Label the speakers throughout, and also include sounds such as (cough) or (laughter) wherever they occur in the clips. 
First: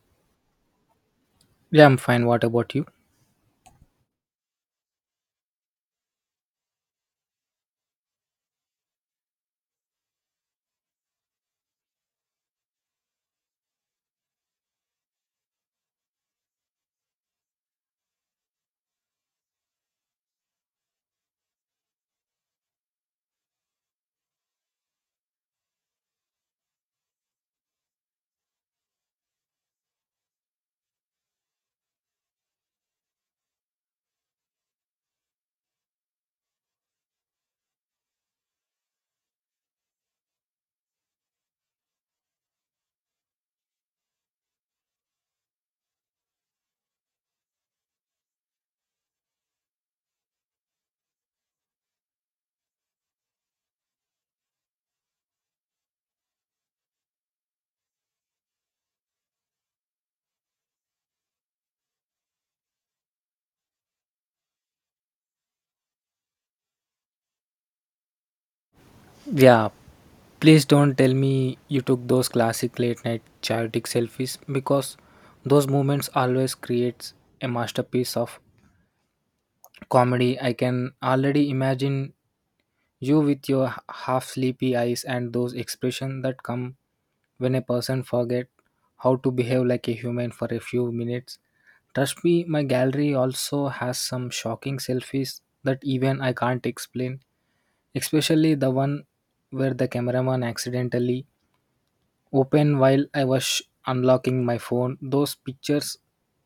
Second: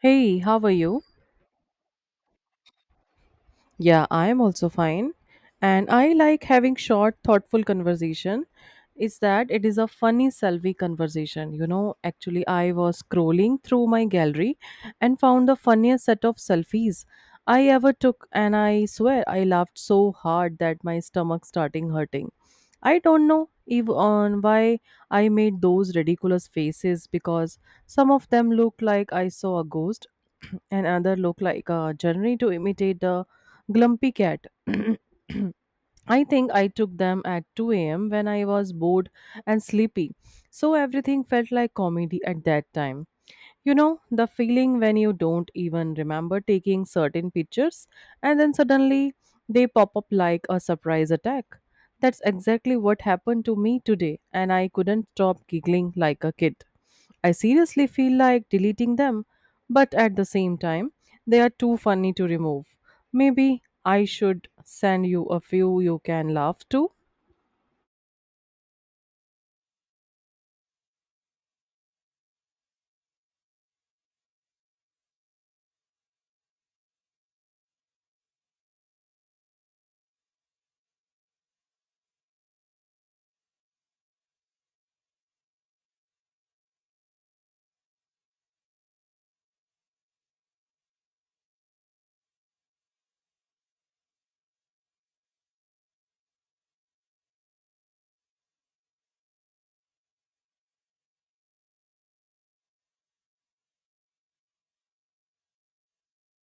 Speaker 1: Hey, how are you?
Speaker 2: Yeah, I'm fine. What about you?
Speaker 1: Yeah, I am also fine. And I like having short, thoughtful conversation. Is that it is a funny selfie conversation. You know, actually I was scrolling through my gallery and found the funniest set of selfies I ever took and I swear I laughed so hard that my stomach starting hurting. I don't know if on why I made those ridiculous faces because some of them look like I saw a ghost (clears throat) and other look like a journey to imitate the Glumpy Cat. (clears throat) I think I took them at 2 a.m. when I was bored and sleepy, so everything felt like comedy at that time. You know, the feeling when you don't even remember taking certain pictures and then suddenly they pop up like a surprise attack. That's exactly what happened to me today, and I couldn't stop giggling like a kid. I seriously feel like deleting them, but at the same time, they are too funny to remove. Maybe I should send you a few you can laugh to.
Speaker 2: Yeah, please don't tell me you took those classic late night chaotic selfies, because those moments always creates a masterpiece of comedy. I can already imagine you with your half sleepy eyes and those expressions that come when a person forget how to behave like a human for a few minutes. Trust me, my gallery also has some shocking selfies that even I can't explain, especially the one where the cameraman accidentally open while I was unlocking my phone. Those pictures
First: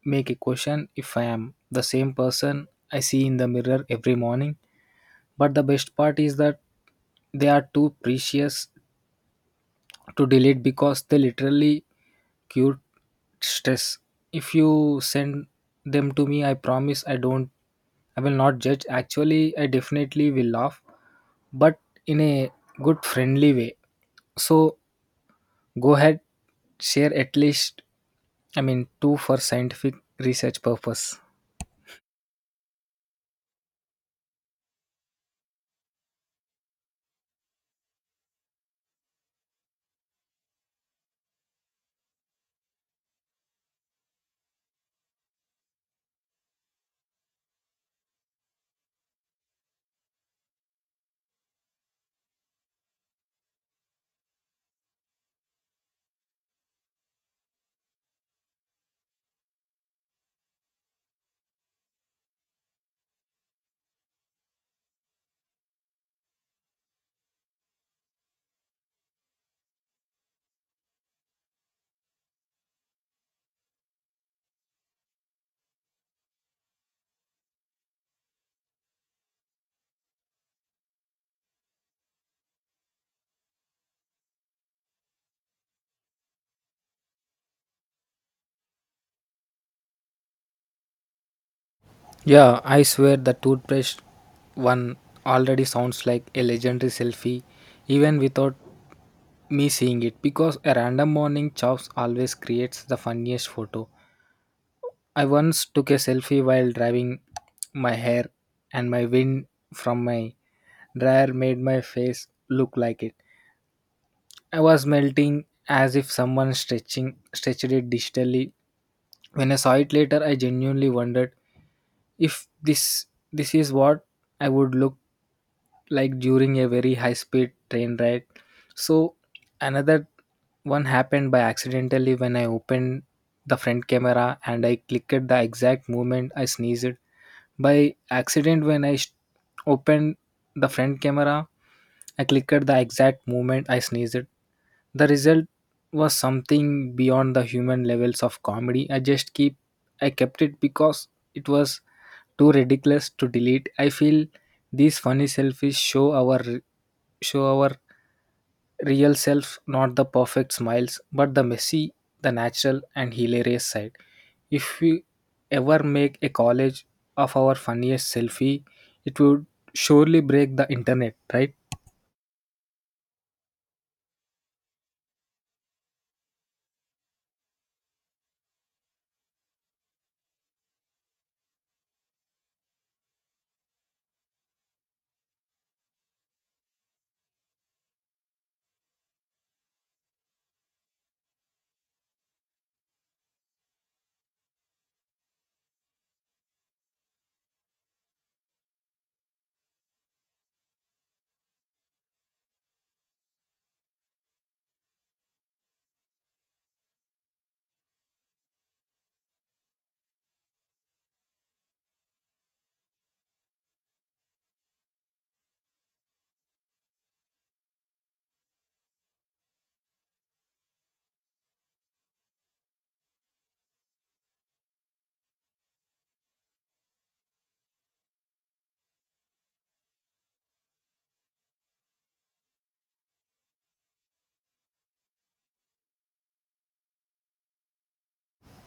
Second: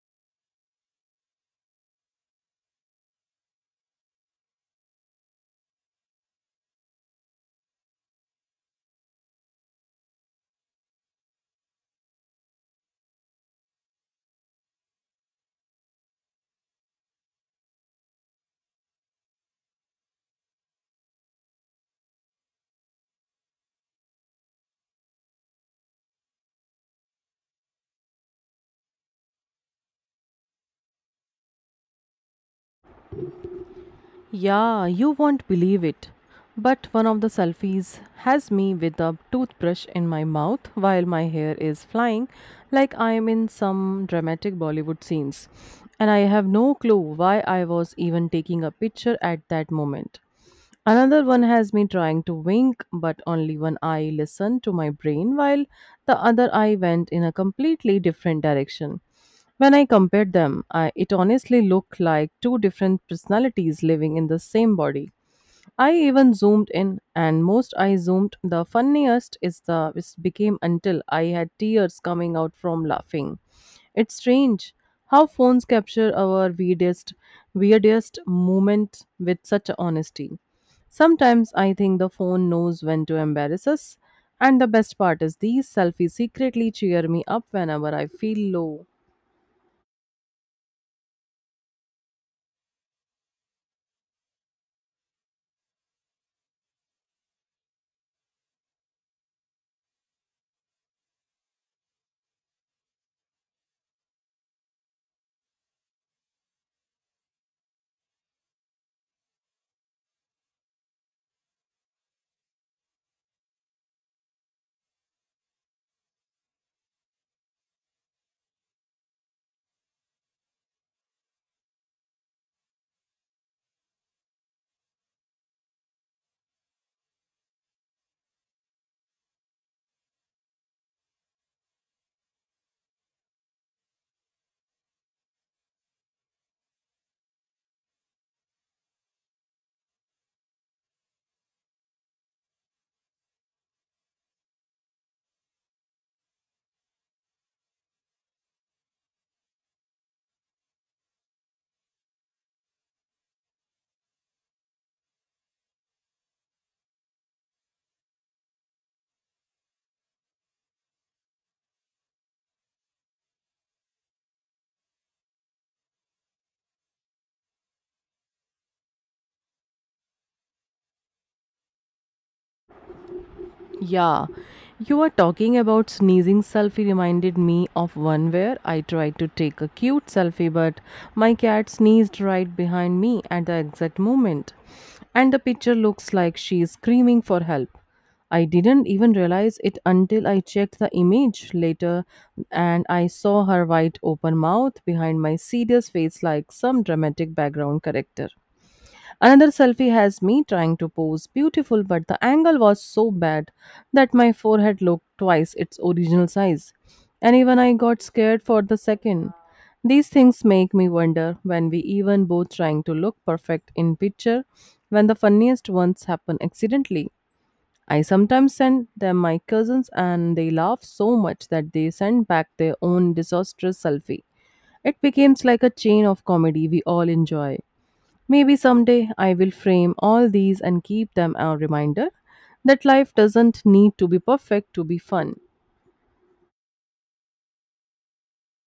Speaker 2: make a question if I am the same person I see in the mirror every morning. But the best part is that they are too precious to delete, because they literally cure stress. If you send them to me, I promise I will not judge. Actually, I definitely will laugh, but in a good friendly way. So, go ahead, share at least, I mean, two for scientific research purpose.
Speaker 1: Yeah, you won't believe it. But one of the selfies has me with a toothbrush in my mouth while my hair is flying, like I am in some dramatic Bollywood scenes. And I have no clue why I was even taking a picture at that moment. Another one has me trying to wink, but only one eye listened to my brain while the other eye went in a completely different direction. When I compared them, I, it honestly looked like two different personalities living in the same body. I even zoomed in, and most I zoomed. The funniest is the it became until I had tears coming out from laughing. It's strange how phones capture our weirdest, weirdest moments with such honesty. Sometimes I think the phone knows when to embarrass us, and the best part is these selfies secretly cheer me up whenever I feel low.
Speaker 2: Yeah, I swear the toothbrush one already sounds like a legendary selfie, even without me seeing it, because a random morning chops always creates the funniest photo. I once took a selfie while driving, my hair, and my wind from my dryer made my face look like it I was melting, as if someone stretching stretched it digitally. When I saw it later, I genuinely wondered if this is what I would look like during a very high speed train ride. So another one happened by accidentally when I opened the front camera and I clicked the exact moment I sneezed. By accident, when I opened the front camera, I clicked the exact moment I sneezed. The result was something beyond the human levels of comedy. I just keep I kept it because it was too ridiculous to delete. I feel these funny selfies show our real self, not the perfect smiles, but the messy, the natural and hilarious side. If we ever make a college of our funniest selfie, it would surely break the internet, right?
Speaker 1: Yeah, you were talking about sneezing selfie reminded me of one where I tried to take a cute selfie, but my cat sneezed right behind me at the exact moment. And the picture looks like she is screaming for help. I didn't even realize it until I checked the image later and I saw her wide open mouth behind my serious face like some dramatic background character. Another selfie has me trying to pose beautiful, but the angle was so bad that my forehead looked twice its original size. And even I got scared for the second. These things make me wonder when we even both trying to look perfect in picture, when the funniest ones happen accidentally. I sometimes send them my cousins and they laugh so much that they send back their own disastrous selfie. It becomes like a chain of comedy we all enjoy. Maybe someday I will frame all these and keep them a reminder that life doesn't need to be perfect to be fun.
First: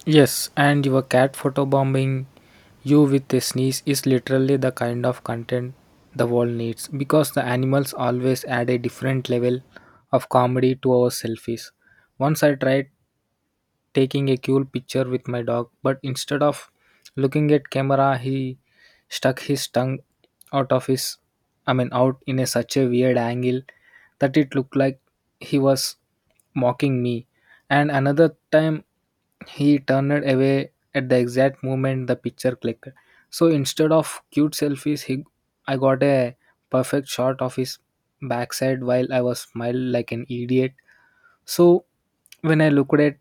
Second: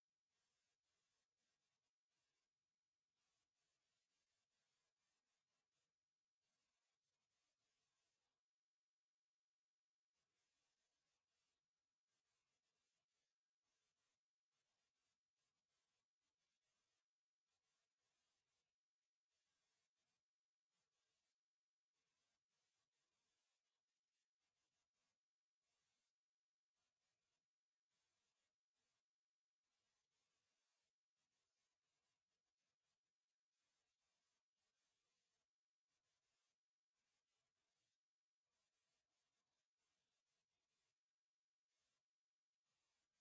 Speaker 2: Yes, and your cat photobombing you with a sneeze is literally the kind of content the world needs, because the animals always add a different level of comedy to our selfies. Once I tried taking a cool picture with my dog, but instead of looking at camera, he stuck his tongue out of his I mean out in a such a weird angle that it looked like he was mocking me. And another time he turned away at the exact moment the picture clicked. So instead of cute selfies, he I got a perfect shot of his backside while I was smiling like an idiot. So when I looked at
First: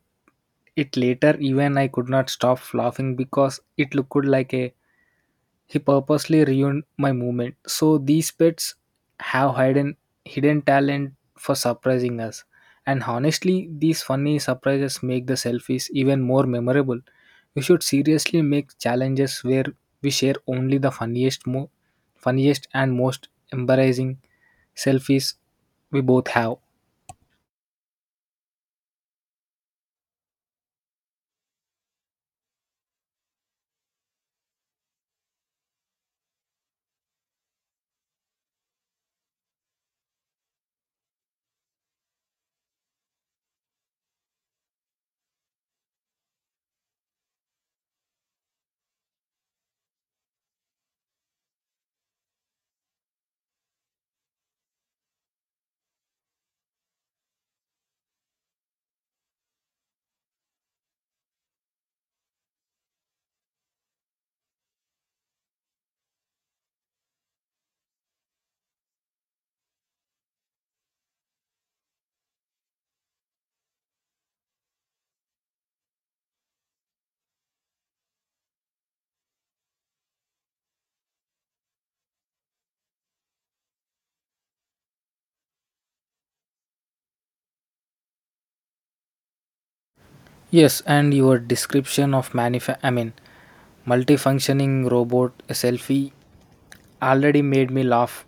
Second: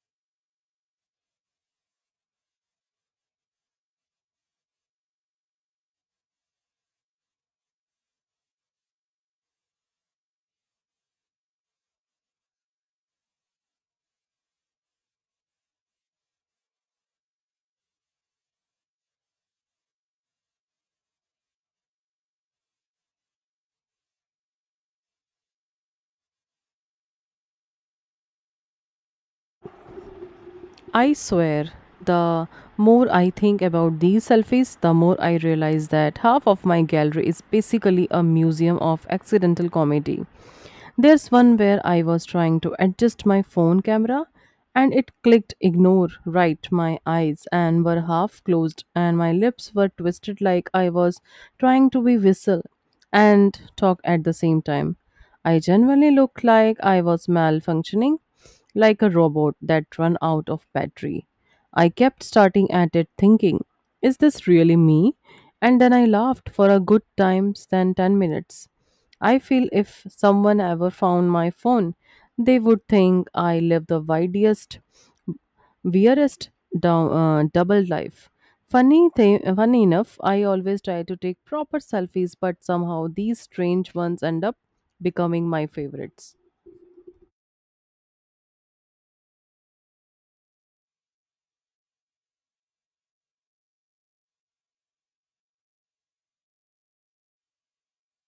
Speaker 2: it later, even I could not stop laughing, because it looked like a he purposely ruined my movement. So these pets have hidden talent for surprising us. And honestly, these funny surprises make the selfies even more memorable. We should seriously make challenges where we share only the funniest and most embarrassing selfies we both have.
Speaker 1: I swear, the more I think about these selfies, the more I realize that half of my gallery is basically a museum of accidental comedy. There's one where I was trying to adjust my phone camera and it clicked ignore right. My eyes and were half closed and my lips were twisted like I was trying to be whistle and talk at the same time. I genuinely looked like I was malfunctioning like a robot that run out of battery. I kept starting at it thinking, is this really me? And then I laughed for a good time than 10 minutes. I feel if someone ever found my phone, they would think I live the widest, weirdest double life. Funny, thing, funny enough, I always try to take proper selfies, but somehow these strange ones end up becoming my favorites.
Speaker 2: Yes, and your description of manif I mean multifunctioning robot a selfie already made me laugh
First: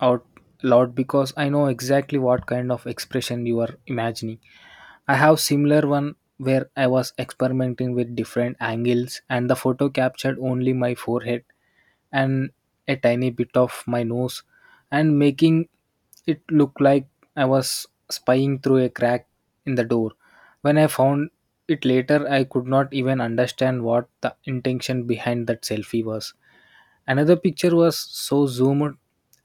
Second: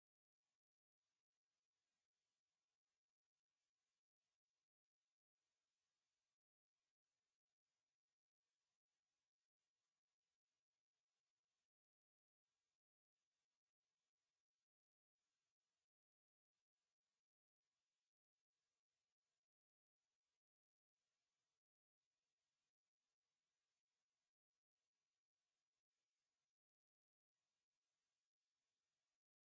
Speaker 2: out loud, because I know exactly what kind of expression you are imagining. I have similar one where I was experimenting with different angles, and the photo captured only my forehead and a tiny bit of my nose, and making it looked like I was spying through a crack in the door. When I found it later, I could not even understand what the intention behind that selfie was. Another picture was so zoomed,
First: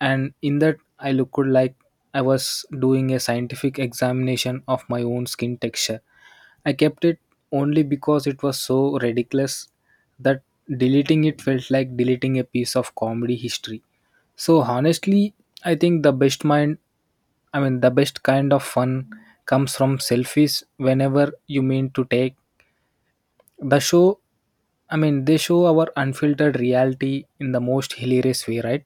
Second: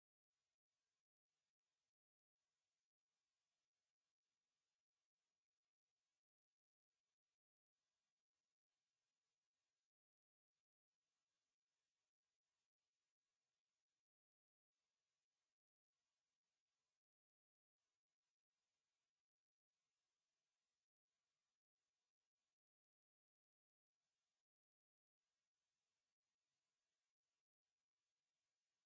Speaker 2: and in that I looked like I was doing a scientific examination of my own skin texture. I kept it only because it was so ridiculous that deleting it felt like deleting a piece of comedy history. So honestly, I think the best mind I mean the best kind of fun comes from selfies, whenever you mean to the show, I mean, they show our unfiltered reality in the most hilarious way, right?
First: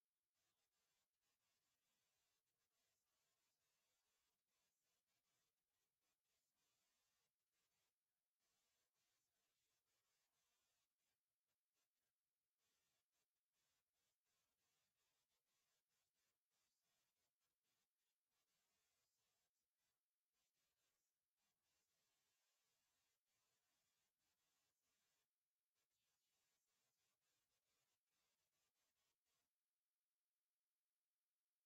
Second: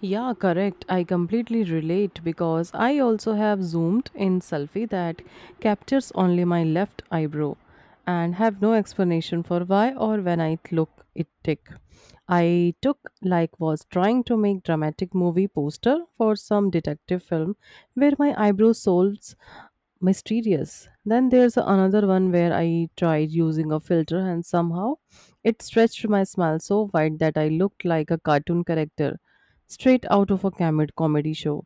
Speaker 1: Yeah, correct. I completely relate because I also have zoomed in selfie that captures only my left eyebrow and have no explanation for why or when I look it tick. I took like was trying to make dramatic movie poster for some detective film where my eyebrow soles mysterious. Then there's another one where I tried using a filter and somehow it stretched my smile so wide that I looked like a cartoon character straight out of a comedy show.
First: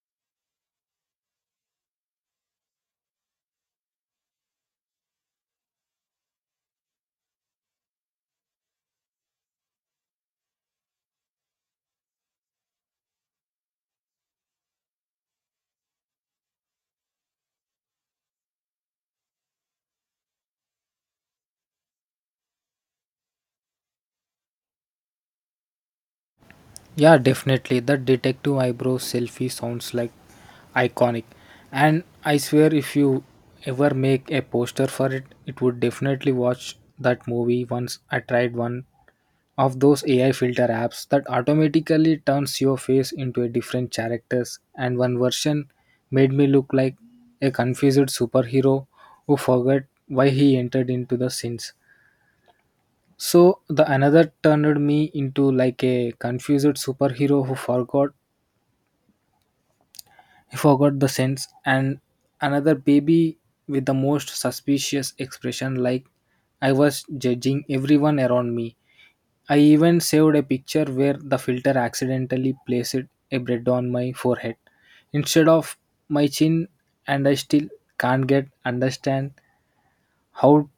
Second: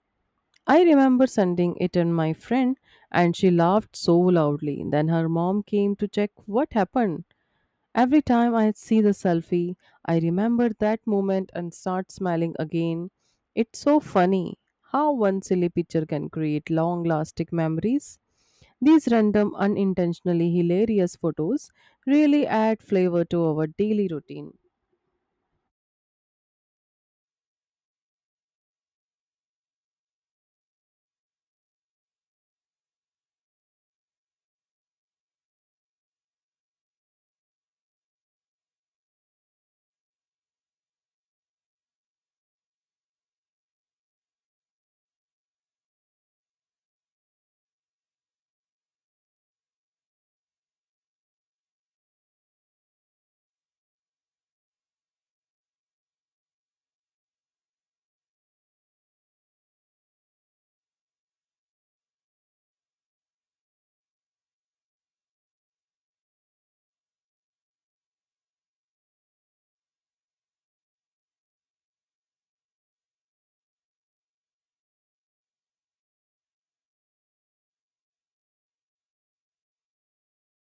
Speaker 1: I remember sending it in my friend and she laughed so loudly. Then her mom came to check what happened. Every time I see the selfie, I remember that moment and start smiling again. It's so funny how one silly picture can create long lasting memories. These random, unintentionally hilarious photos really add flavor to our daily routine.
Speaker 2: Yeah, definitely. The detective eyebrow selfie sounds like iconic. And I swear, if you ever make a poster for it, it would definitely watch that movie. Once I tried one of those AI filter apps that automatically turns your face into a different characters, and one version made me look like a confused superhero who forgot why he entered into the scenes. So the another turned me into like a confused superhero who forgot the sense, and another baby with the most suspicious expression, like I was judging everyone around me. I even saved a picture where the filter accidentally placed a bread on my forehead instead of my chin, and I still can't get understand how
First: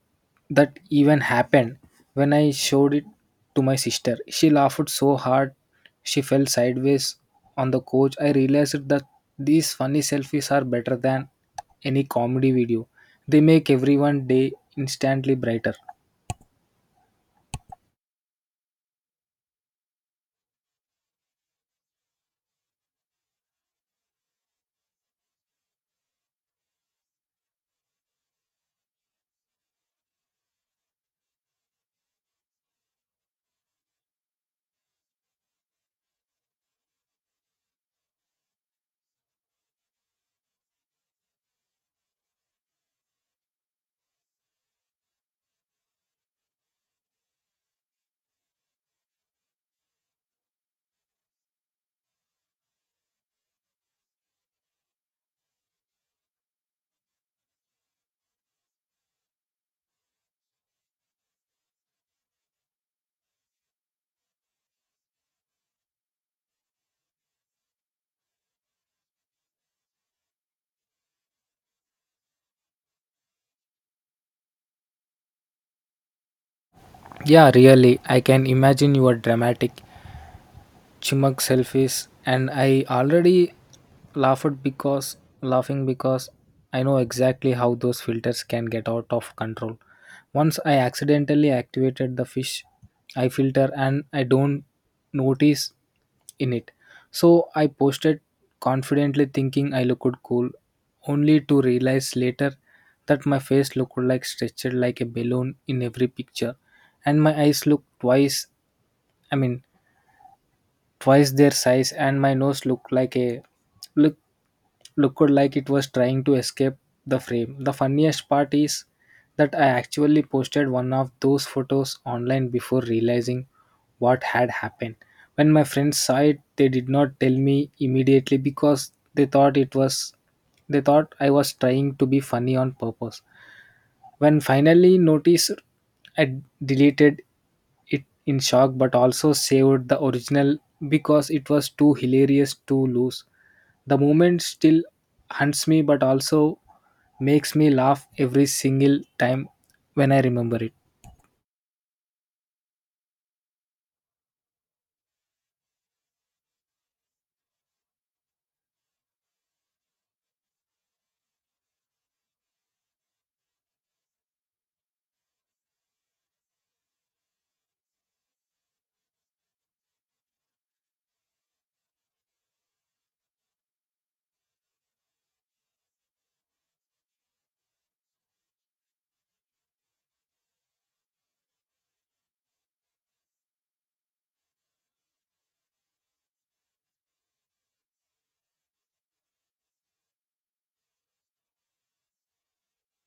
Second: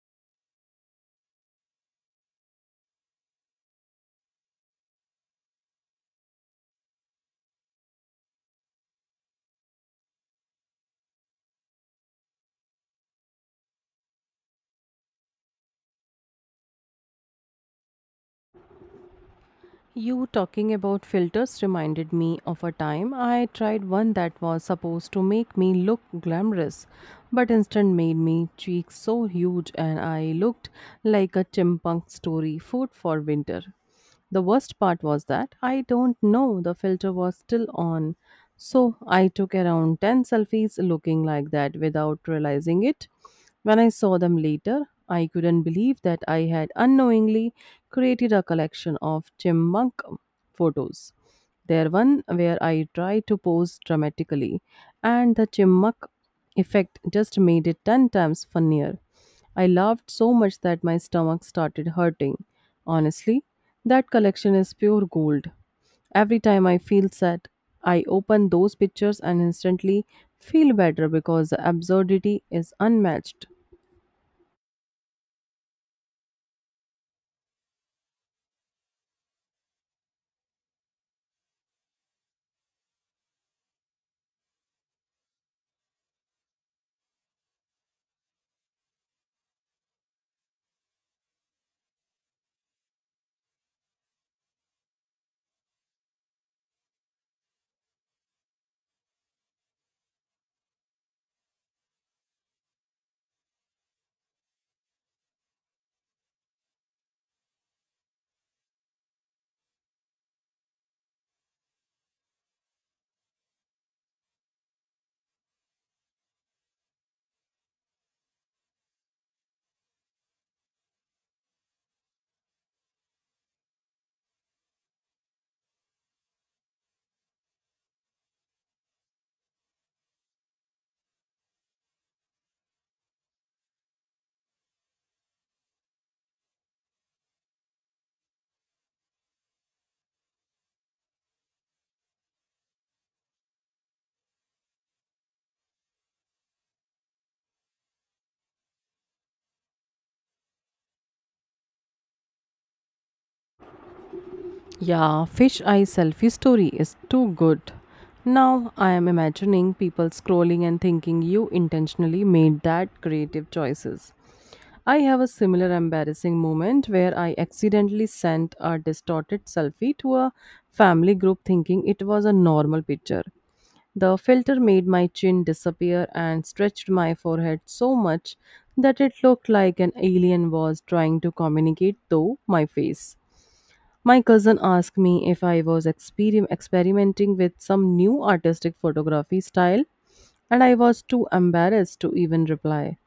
Speaker 2: that even happened. When I showed it to my sister, she laughed so hard she fell sideways on the couch. I realized that these funny selfies are better than any comedy video. They make everyone day instantly brighter.
Speaker 1: You talking about filters reminded me of a time I tried one that was supposed to make me look glamorous, but instead made me cheeks so huge and I looked like a chimpunk story food for winter. The worst part was that I don't know the filter was still on, so I took around 10 selfies looking like that without realizing it. When I saw them later, I couldn't believe that I had unknowingly created a collection of chipmunk photos. There one where I tried to pose dramatically, and the chipmunk effect just made it 10 times funnier. I laughed so much that my stomach started hurting. Honestly, that collection is pure gold. Every time I feel sad, I open those pictures and instantly feel better because the absurdity is unmatched.
Speaker 2: Yeah, really. I can imagine your dramatic chimuk selfies, and I already laughed because laughing because I know exactly how those filters can get out of control. Once I accidentally activated the fish I filter and I don't notice in it, so I posted confidently thinking I looked cool, only to realize later that my face looked like stretched like a balloon in every picture, and my eyes looked twice I mean twice their size, and my nose look looked like it was trying to escape the frame. The funniest part is that I actually posted one of those photos online before realizing what had happened. When my friends saw it, they did not tell me immediately, because they thought I was trying to be funny on purpose. When finally noticed, I deleted it in shock, but also saved the original because it was too hilarious to lose. The moment still hunts me, but also makes me laugh every single time when I remember it.
Speaker 1: Yeah, fish eye selfie story is too good. Now I am imagining people scrolling and thinking you intentionally made that creative choices. I have a similar embarrassing moment where I accidentally sent a distorted selfie to a family group thinking it was a normal picture. The filter made my chin disappear and stretched my forehead so much that it looked like an alien was trying to communicate through my face. My cousin asked me if I was experimenting with some new artistic photography style, and I was too embarrassed to even reply.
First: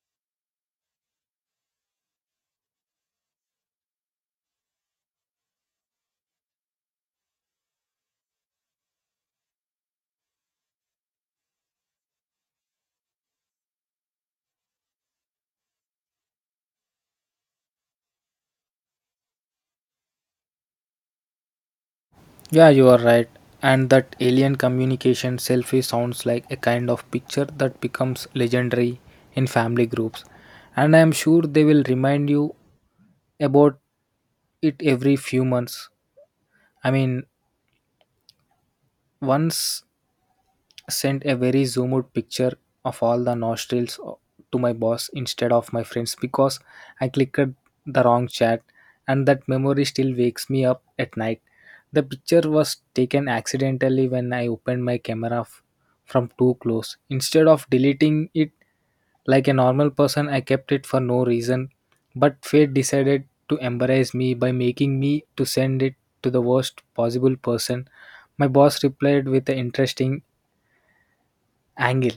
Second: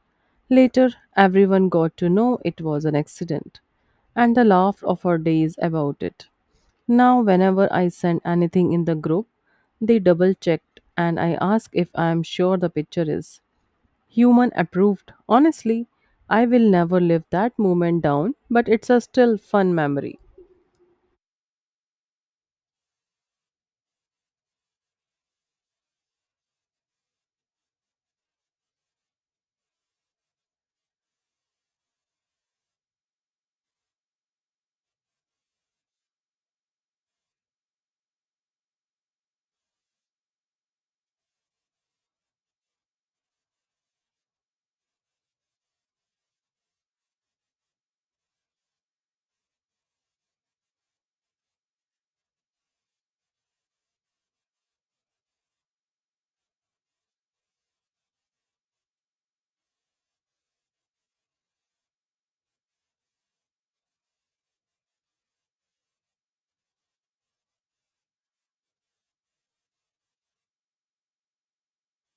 Speaker 1: Later, everyone got to know it was an accident, and I laughed off for days about it. Now, whenever I send anything in the group, they double checked and I ask if I am sure the picture is human approved. Honestly, I will never live that moment down, but it's a still fun memory.
Speaker 2: Yeah, you are right. And that alien communication selfie sounds like a kind of picture that becomes legendary in family groups. And I am sure they will remind you about it every few months. I mean, once sent a very zoomed out picture of all the nostrils to my boss instead of my friends, because I clicked the wrong chat, and that memory still wakes me up at night. The picture was taken accidentally when I opened my camera from too close. Instead of deleting it, like a normal person, I kept it for no reason, but fate decided to embarrass me by making me to send it to the worst possible person. My boss replied with an interesting angle,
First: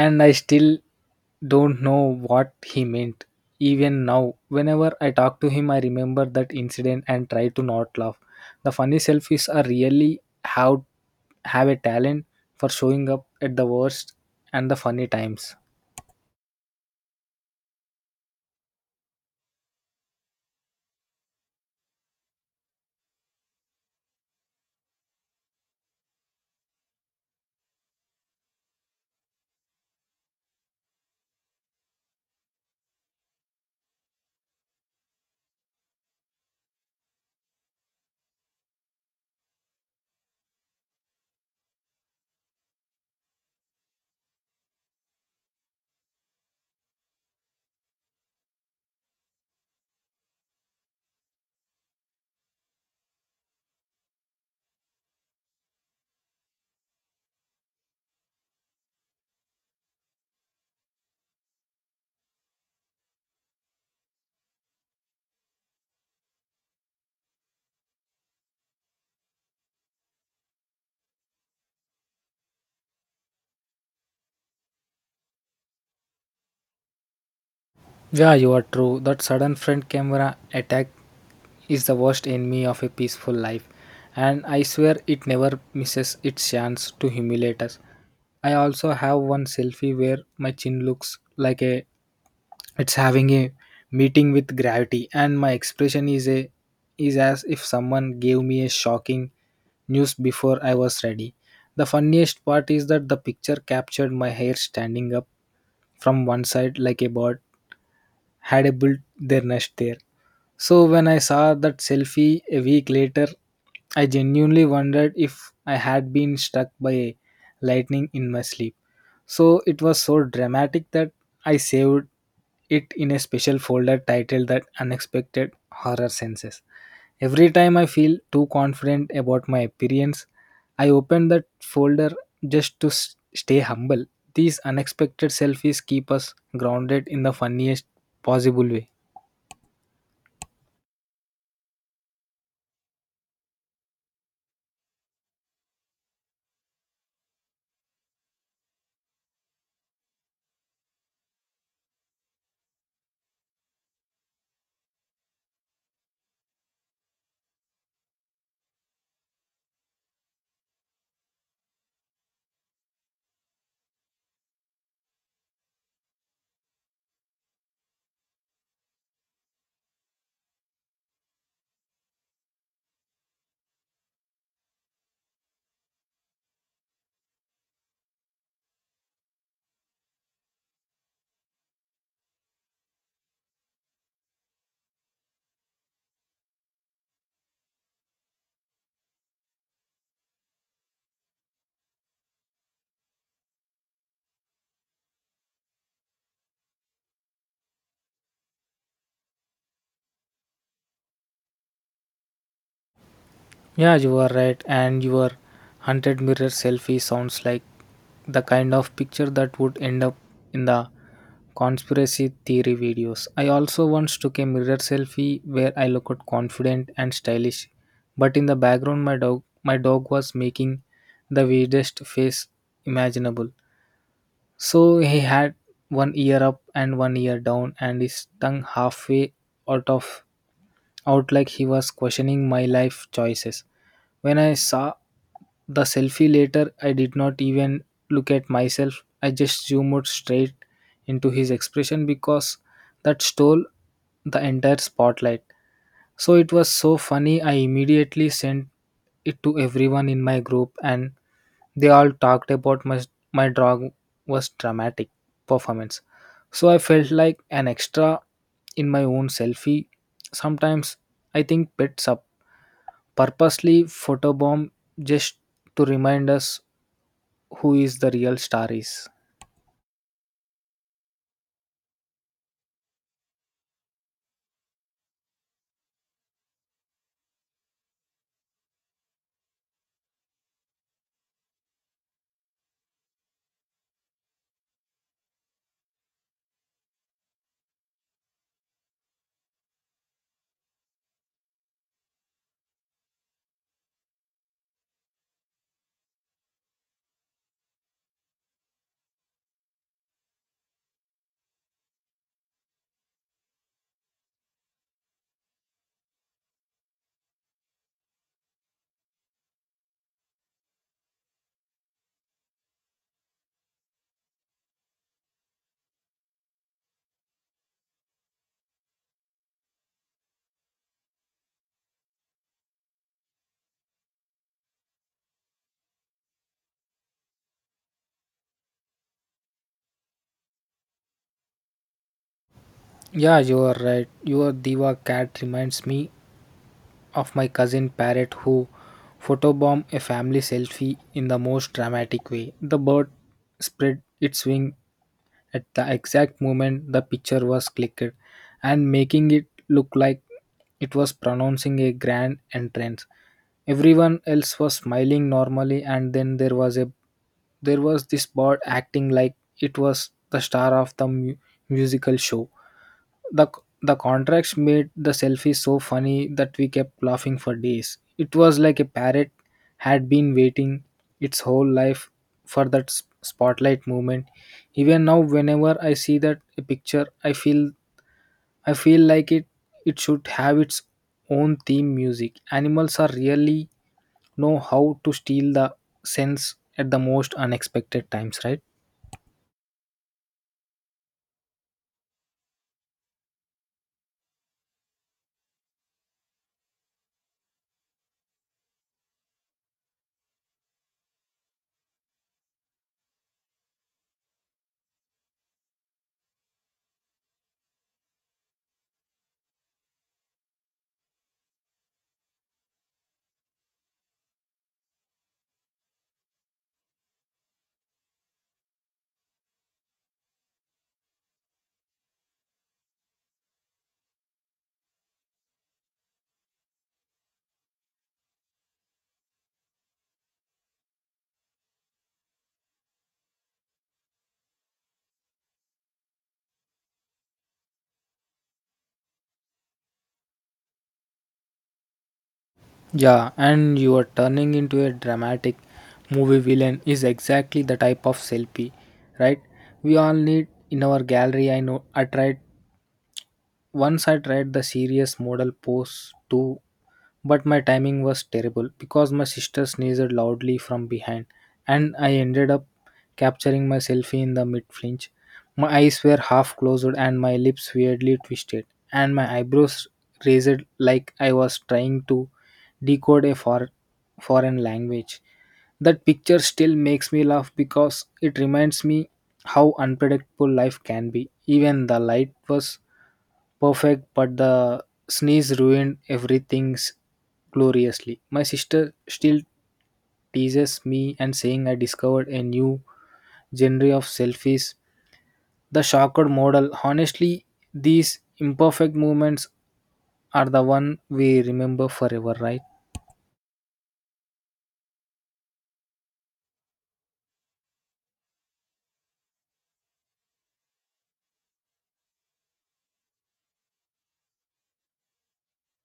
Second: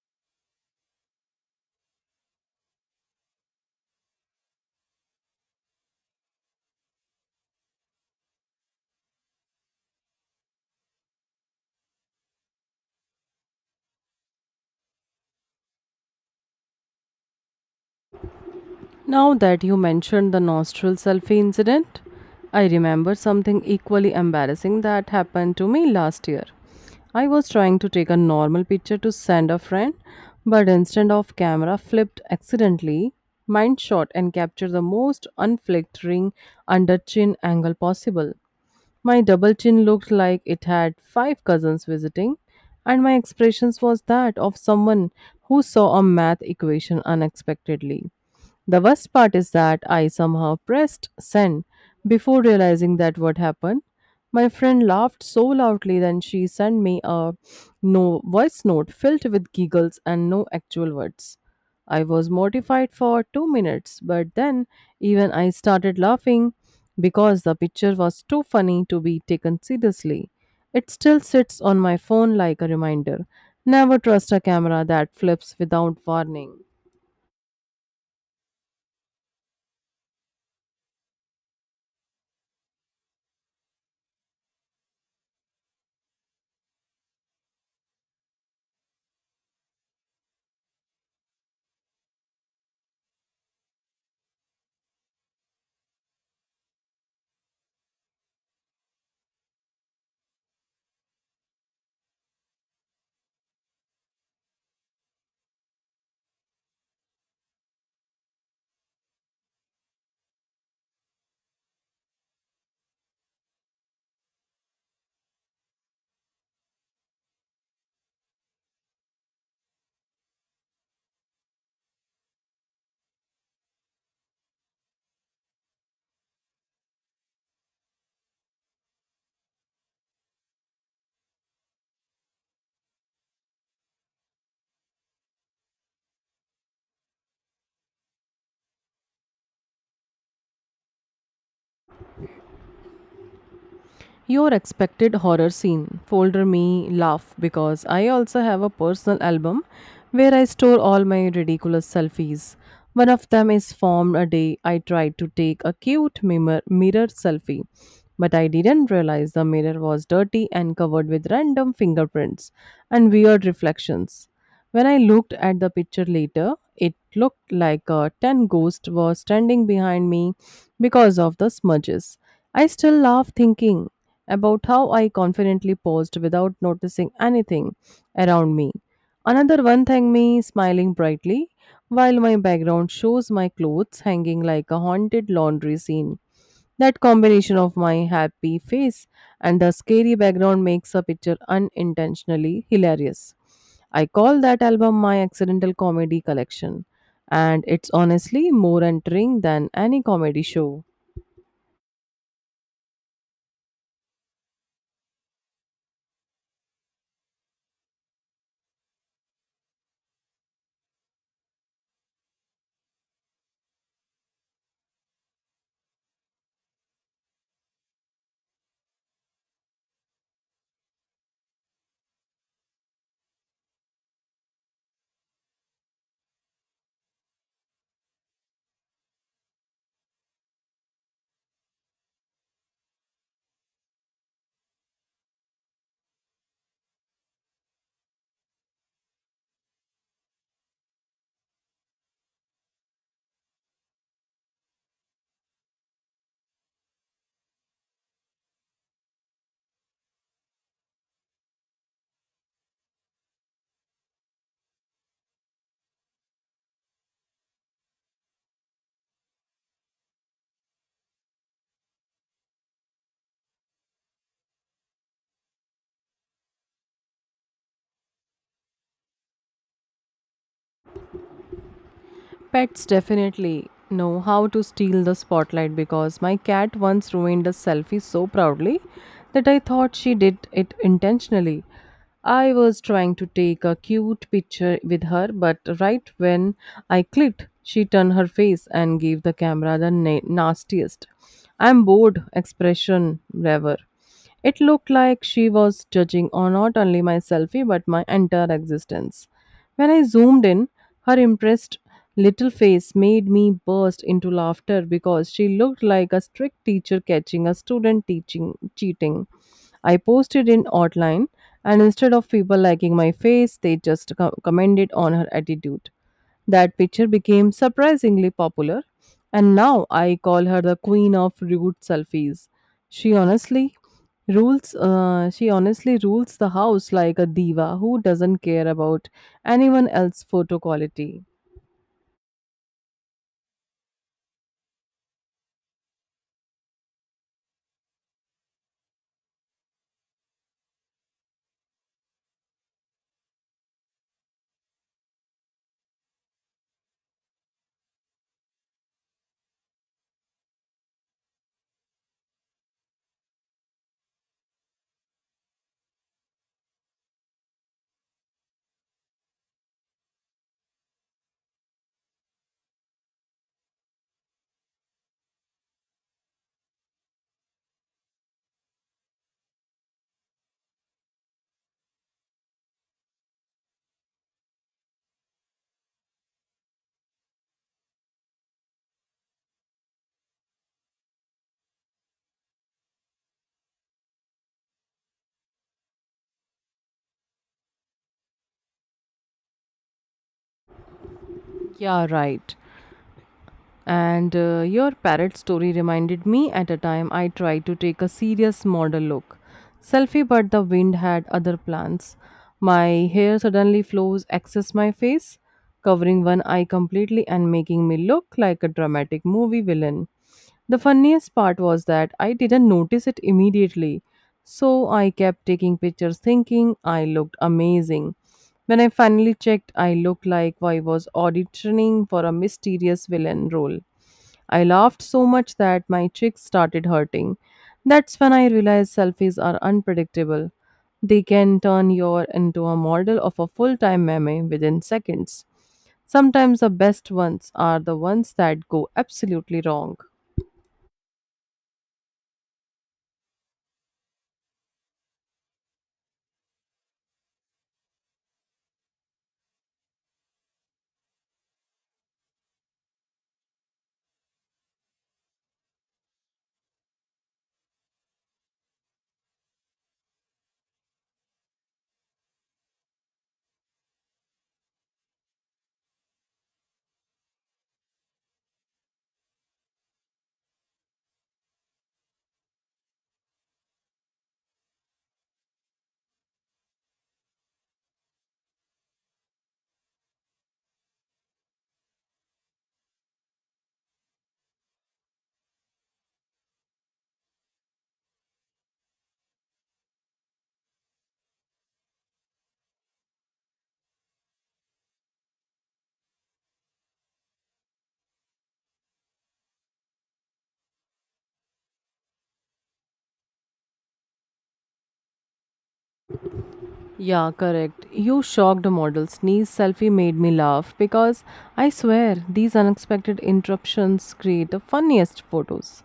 Speaker 2: and I still don't know what he meant. Even now, whenever I talk to him, I remember that incident and try to not laugh. The funny selfies are really how have a talent for showing up at the worst and the funny times.
Speaker 1: Now that you mentioned the nostril selfie incident, I remember something equally embarrassing that happened to me last year. I was trying to take a normal picture to send a friend, but instead of camera flipped accidentally, mind shot and captured the most unflattering under chin angle possible. My double chin looked like it had five cousins visiting, and my expressions was that of someone who saw a math equation unexpectedly. The worst part is that I somehow pressed send before realizing that what happened. My friend laughed so loudly that she sent me a no voice note filled with giggles and no actual words. I was mortified for 2 minutes, but then even I started laughing because the picture was too funny to be taken seriously. It still sits on my phone like a reminder. Never trust a camera that flips without warning.
Speaker 2: Yeah, you are true. That sudden front camera attack is the worst enemy of a peaceful life, and I swear it never misses its chance to humiliate us. I also have one selfie where my chin looks like a it's having a meeting with gravity, and my expression is as if someone gave me a shocking news before I was ready. The funniest part is that the picture captured my hair standing up from one side, like a bird had a built their nest there. So when I saw that selfie a week later, I genuinely wondered if I had been struck by lightning in my sleep. So it was so dramatic that I saved it in a special folder titled The Unexpected Horror Senses. Every time I feel too confident about my appearance, I open that folder just to stay humble. These unexpected selfies keep us grounded in the funniest possible way.
Speaker 1: Your expected horror scene. Folder me laugh because I also have a personal album where I store all my ridiculous selfies. One of them is formed a day I tried to take a cute mirror, mirror selfie, but I didn't realize the mirror was dirty and covered with random fingerprints and weird reflections. When I looked at the picture later, it looked like a 10 ghost was standing behind me because of the smudges. I still laugh thinking about how I confidently paused without noticing anything around me. Another one thanked me, smiling brightly, while my background shows my clothes hanging like a haunted laundry scene. That combination of my happy face and the scary background makes a picture unintentionally hilarious. I call that album my accidental comedy collection, and it's honestly more entering than any comedy show.
Speaker 2: Yeah, you are right. And your 100 mirror selfie sounds like the kind of picture that would end up in the conspiracy theory videos. I also once took a mirror selfie where I looked confident and stylish, but in the background, my dog was making the weirdest face imaginable. So he had one ear up and one ear down, and his tongue halfway out of out, like he was questioning my life choices. When I saw the selfie later, I did not even look at myself. I just zoomed straight into his expression, because that stole the entire spotlight. So it was so funny. I immediately sent it to everyone in my group, and they all talked about my drag was dramatic performance. So I felt like an extra in my own selfie. Sometimes I think pets up purposely photobomb just to remind us who is the real star is.
Speaker 1: Pets definitely know how to steal the spotlight because my cat once ruined a selfie so proudly that I thought she did it intentionally. I was trying to take a cute picture with her, but right when I clicked, she turned her face and gave the camera the nastiest I'm bored expression ever. It looked like she was judging on not only my selfie but my entire existence. When I zoomed in, her impressed little face made me burst into laughter because she looked like a strict teacher catching a student teaching cheating. I posted in outline and instead of people liking my face, they just commented on her attitude. That picture became surprisingly popular, and now I call her the queen of rude selfies. She honestly she honestly rules the house like a diva who doesn't care about anyone else's photo quality.
Speaker 2: Yeah, you are right. Your diva cat reminds me of my cousin parrot who photobombed a family selfie in the most dramatic way. The bird spread its wing at the exact moment the picture was clicked and making it look like it was pronouncing a grand entrance. Everyone else was smiling normally and then there was this bird acting like it was the star of the musical show. The the contracts made the selfie so funny that we kept laughing for days. It was like a parrot had been waiting its whole life for that spotlight movement. Even now whenever I see that a picture I feel like it should have its own theme music. Animals are really know how to steal the sense at the most unexpected times, right?
Speaker 1: Yeah, right. And Your parrot story reminded me at a time I tried to take a serious model look. Selfie, but the wind had other plans. My hair suddenly flows access my face, covering one eye completely and making me look like a dramatic movie villain. The funniest part was that I didn't notice it immediately, so I kept taking pictures thinking I looked amazing. When I finally checked, I looked like I was auditioning for a mysterious villain role. I laughed so much that my cheeks started hurting. That's when I realized selfies are unpredictable. They can turn you into a model of a full time meme within seconds. Sometimes the best ones are the ones that go absolutely wrong.
Speaker 2: Yeah, and you are turning into a dramatic movie villain is exactly the type of selfie, right, we all need in our gallery. I know I tried, once I tried the serious model pose too. But my timing was terrible because my sister sneezed loudly from behind, and I ended up capturing my selfie in the mid flinch. My eyes were half closed and my lips weirdly twisted, and my eyebrows raised like I was trying to decode a foreign language. That picture still makes me laugh because it reminds me how unpredictable life can be. Even the light was perfect, but the sneeze ruined everything's gloriously. My sister still teases me and saying I discovered a new genre of selfies, the shocked model. Honestly, these imperfect movements are the one we remember forever, right?
Speaker 1: Yeah, correct. You shocked a model. Sneeze selfie made me laugh because I swear these unexpected interruptions create the funniest photos.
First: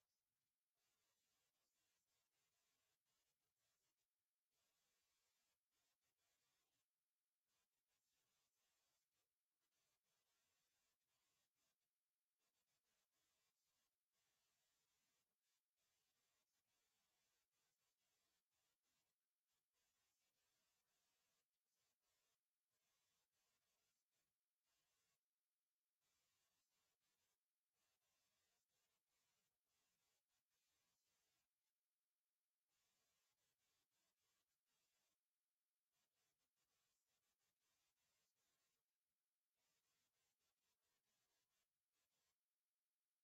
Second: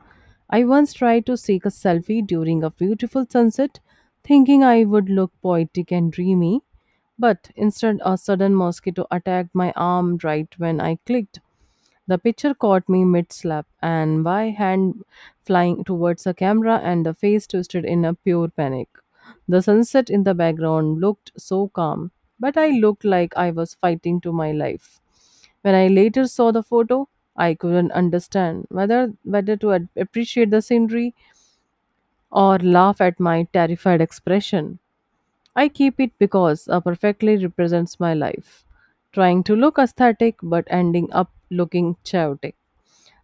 Speaker 1: I once tried to seek a selfie during a beautiful sunset, thinking I would look poetic and dreamy, but instead a sudden mosquito attacked my arm right when I clicked. The picture caught me mid slap, and my hand flying towards the camera and the face twisted in a pure panic. The sunset in the background looked so calm, but I looked like I was fighting to my life. When I later saw the photo, I couldn't understand whether to appreciate the scenery or laugh at my terrified expression. I keep it because it perfectly represents my life, trying to look aesthetic but ending up looking chaotic.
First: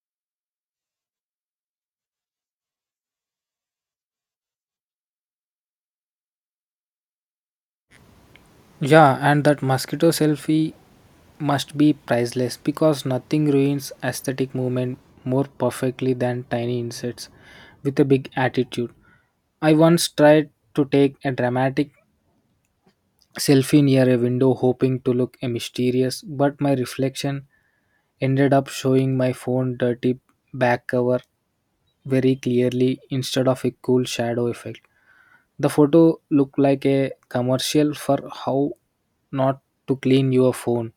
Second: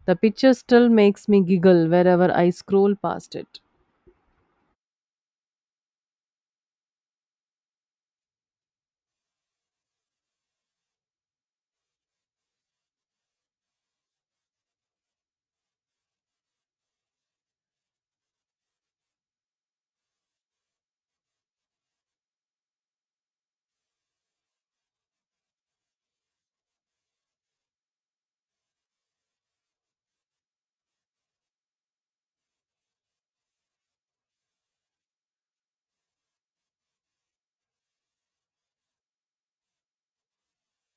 Speaker 1: The picture still makes me giggle wherever I scroll past it.
Speaker 2: Yeah, and that mosquito selfie must be priceless because nothing ruins aesthetic movement more perfectly than tiny insects with a big attitude. I once tried to take a dramatic selfie near a window, hoping to look mysterious, but my reflection ended up showing my phone dirty back cover very clearly instead of a cool shadow effect. The photo looked like a commercial for how not to clean your phone.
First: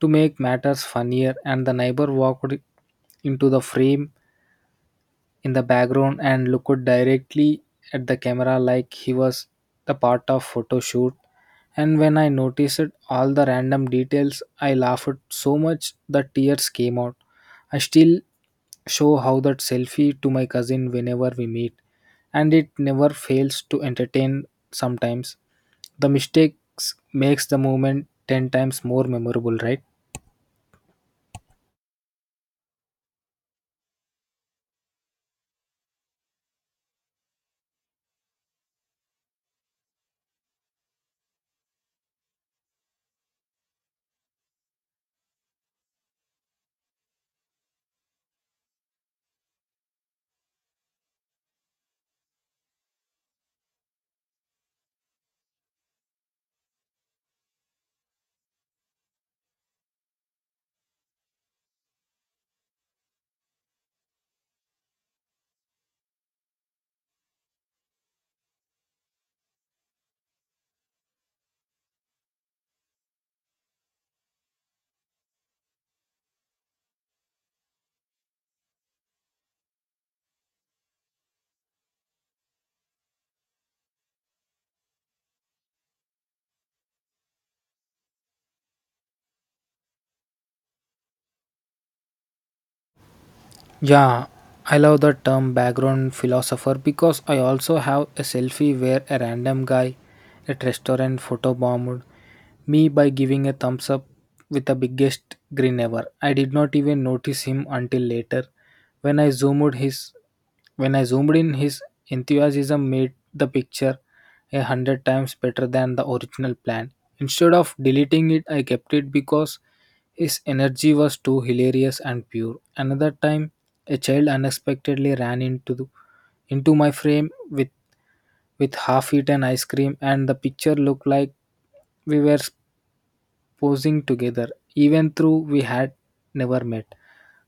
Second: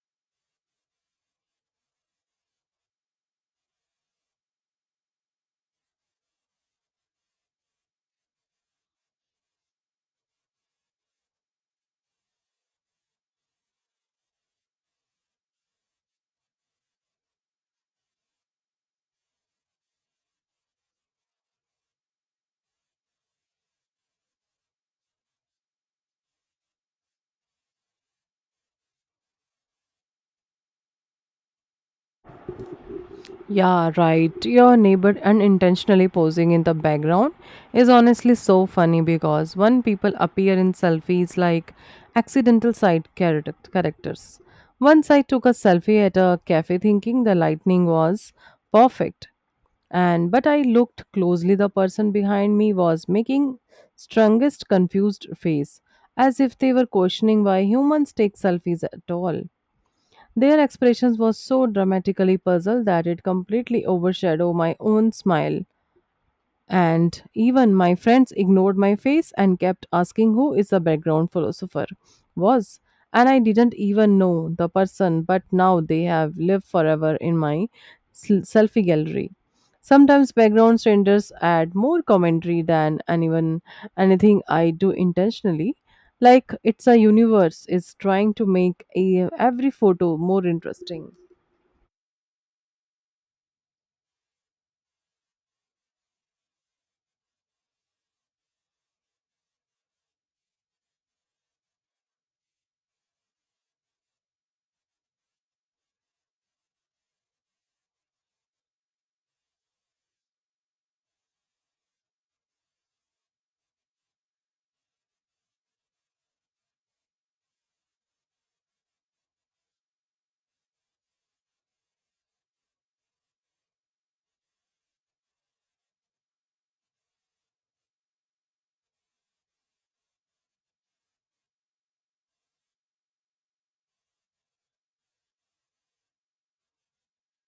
Speaker 2: To make matters funnier, and the neighbor walked into the frame in the background and looked directly at the camera like he was the part of photo shoot. And when I noticed all the random details, I laughed so much that tears came out. I still show how that selfie to my cousin whenever we meet, and it never fails to entertain. Sometimes the mistakes makes the moment 10 times more memorable, right?
Speaker 1: Yeah, right. Your neighbor unintentionally posing in the background is honestly so funny because when people appear in selfies like accidental side characters. Once I took a selfie at a cafe thinking the lightning was perfect and but I looked closely the person behind me was making strongest confused face as if they were questioning why humans take selfies at all. Their expressions were so dramatically puzzled that it completely overshadowed my own smile. And even my friends ignored my face and kept asking who is the background philosopher was. And I didn't even know the person, but now they have lived forever in my selfie gallery. Sometimes background strangers add more commentary than anyone anything I do intentionally. Like it's a universe is trying to make a, every photo more interesting.
Speaker 2: Yeah, I love the term background philosopher because I also have a selfie where a random guy at restaurant photobombed me by giving a thumbs up with the biggest grin ever. I did not even notice him until later. When I zoomed his when I zoomed in his enthusiasm made the picture 100 times better than the original plan. Instead of deleting it, I kept it because his energy was too hilarious and pure. Another time, a child unexpectedly ran into my frame with half-eaten ice cream, and the picture looked like we were posing together, even though we had never met.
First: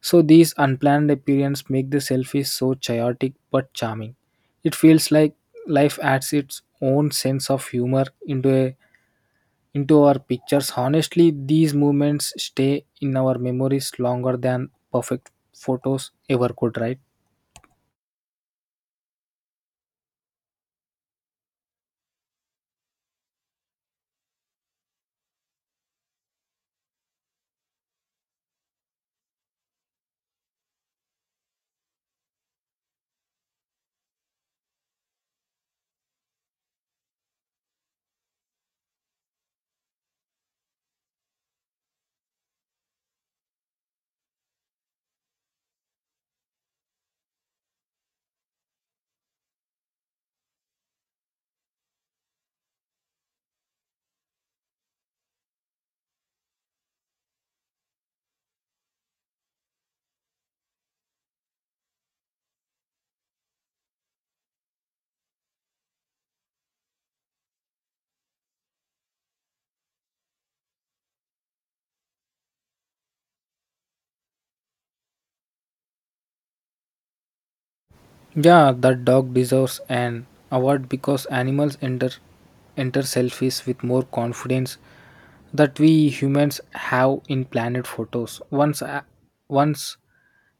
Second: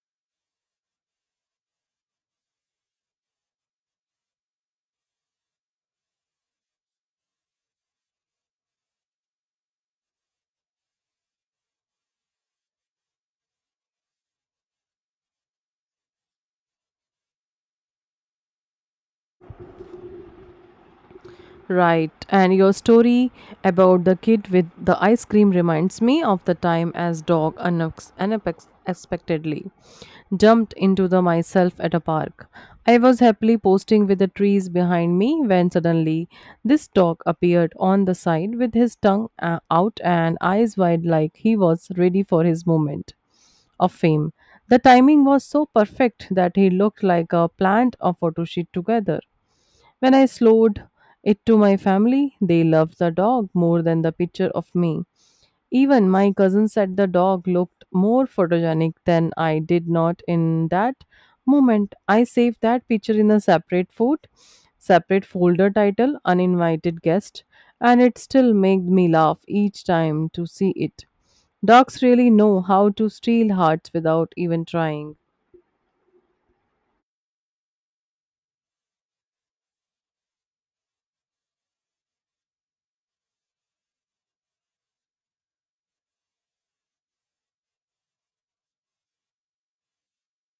Speaker 2: So these unplanned appearances make the selfie so chaotic but charming. It feels like life adds its own sense of humor into our pictures. Honestly, these moments stay in our memories longer than perfect photos ever could, right?
Speaker 1: Right, and your story about the kid with the ice cream reminds me of the time as dog unexpectedly jumped into the myself at a park. I was happily posting with the trees behind me when suddenly this dog appeared on the side with his tongue out and eyes wide like he was ready for his moment of fame. The timing was so perfect that he looked like a plant or photo shoot together. When I showed it to my family, they loved the dog more than the picture of me. Even my cousin said the dog looked more photogenic than I did not in that moment. I saved that picture in a separate folder title uninvited guest, and it still made me laugh each time to see it. Dogs really know how to steal hearts without even trying.
Speaker 2: Yeah, that dog deserves an award because animals enter selfies with more confidence that we humans have in planet photos. Once I once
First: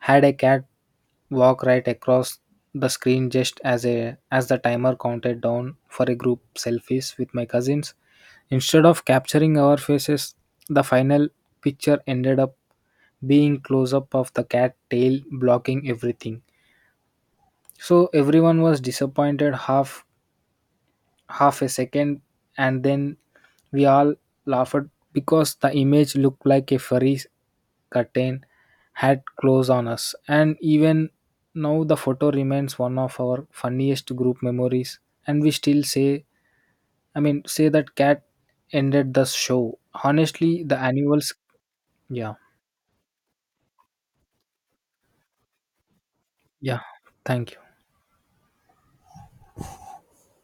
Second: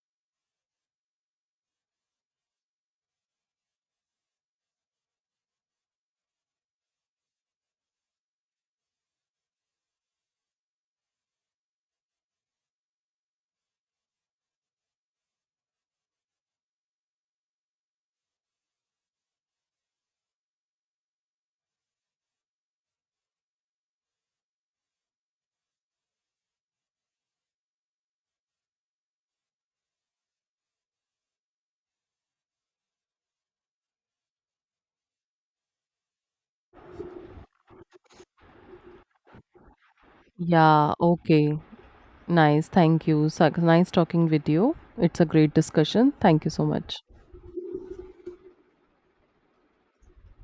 Speaker 2: had a cat walk right across the screen just as a as the timer counted down for a group selfies with my cousins. Instead of capturing our faces, the final picture ended up being close up of the cat tail blocking everything. So everyone was disappointed half a second, and then we all laughed because the image looked like a furry curtain had closed on us. And even now the photo remains one of our funniest group memories, and we still say, say that cat ended the show. Honestly, the
Speaker 1: Yeah,
Speaker 2: animals.
Speaker 1: okay.
Speaker 2: Yeah.
Speaker 1: Nice. Thank you. Nice talking with you. It's a great discussion. Thank you so
Speaker 2: Yeah,
Speaker 1: much.
Speaker 2: thank you.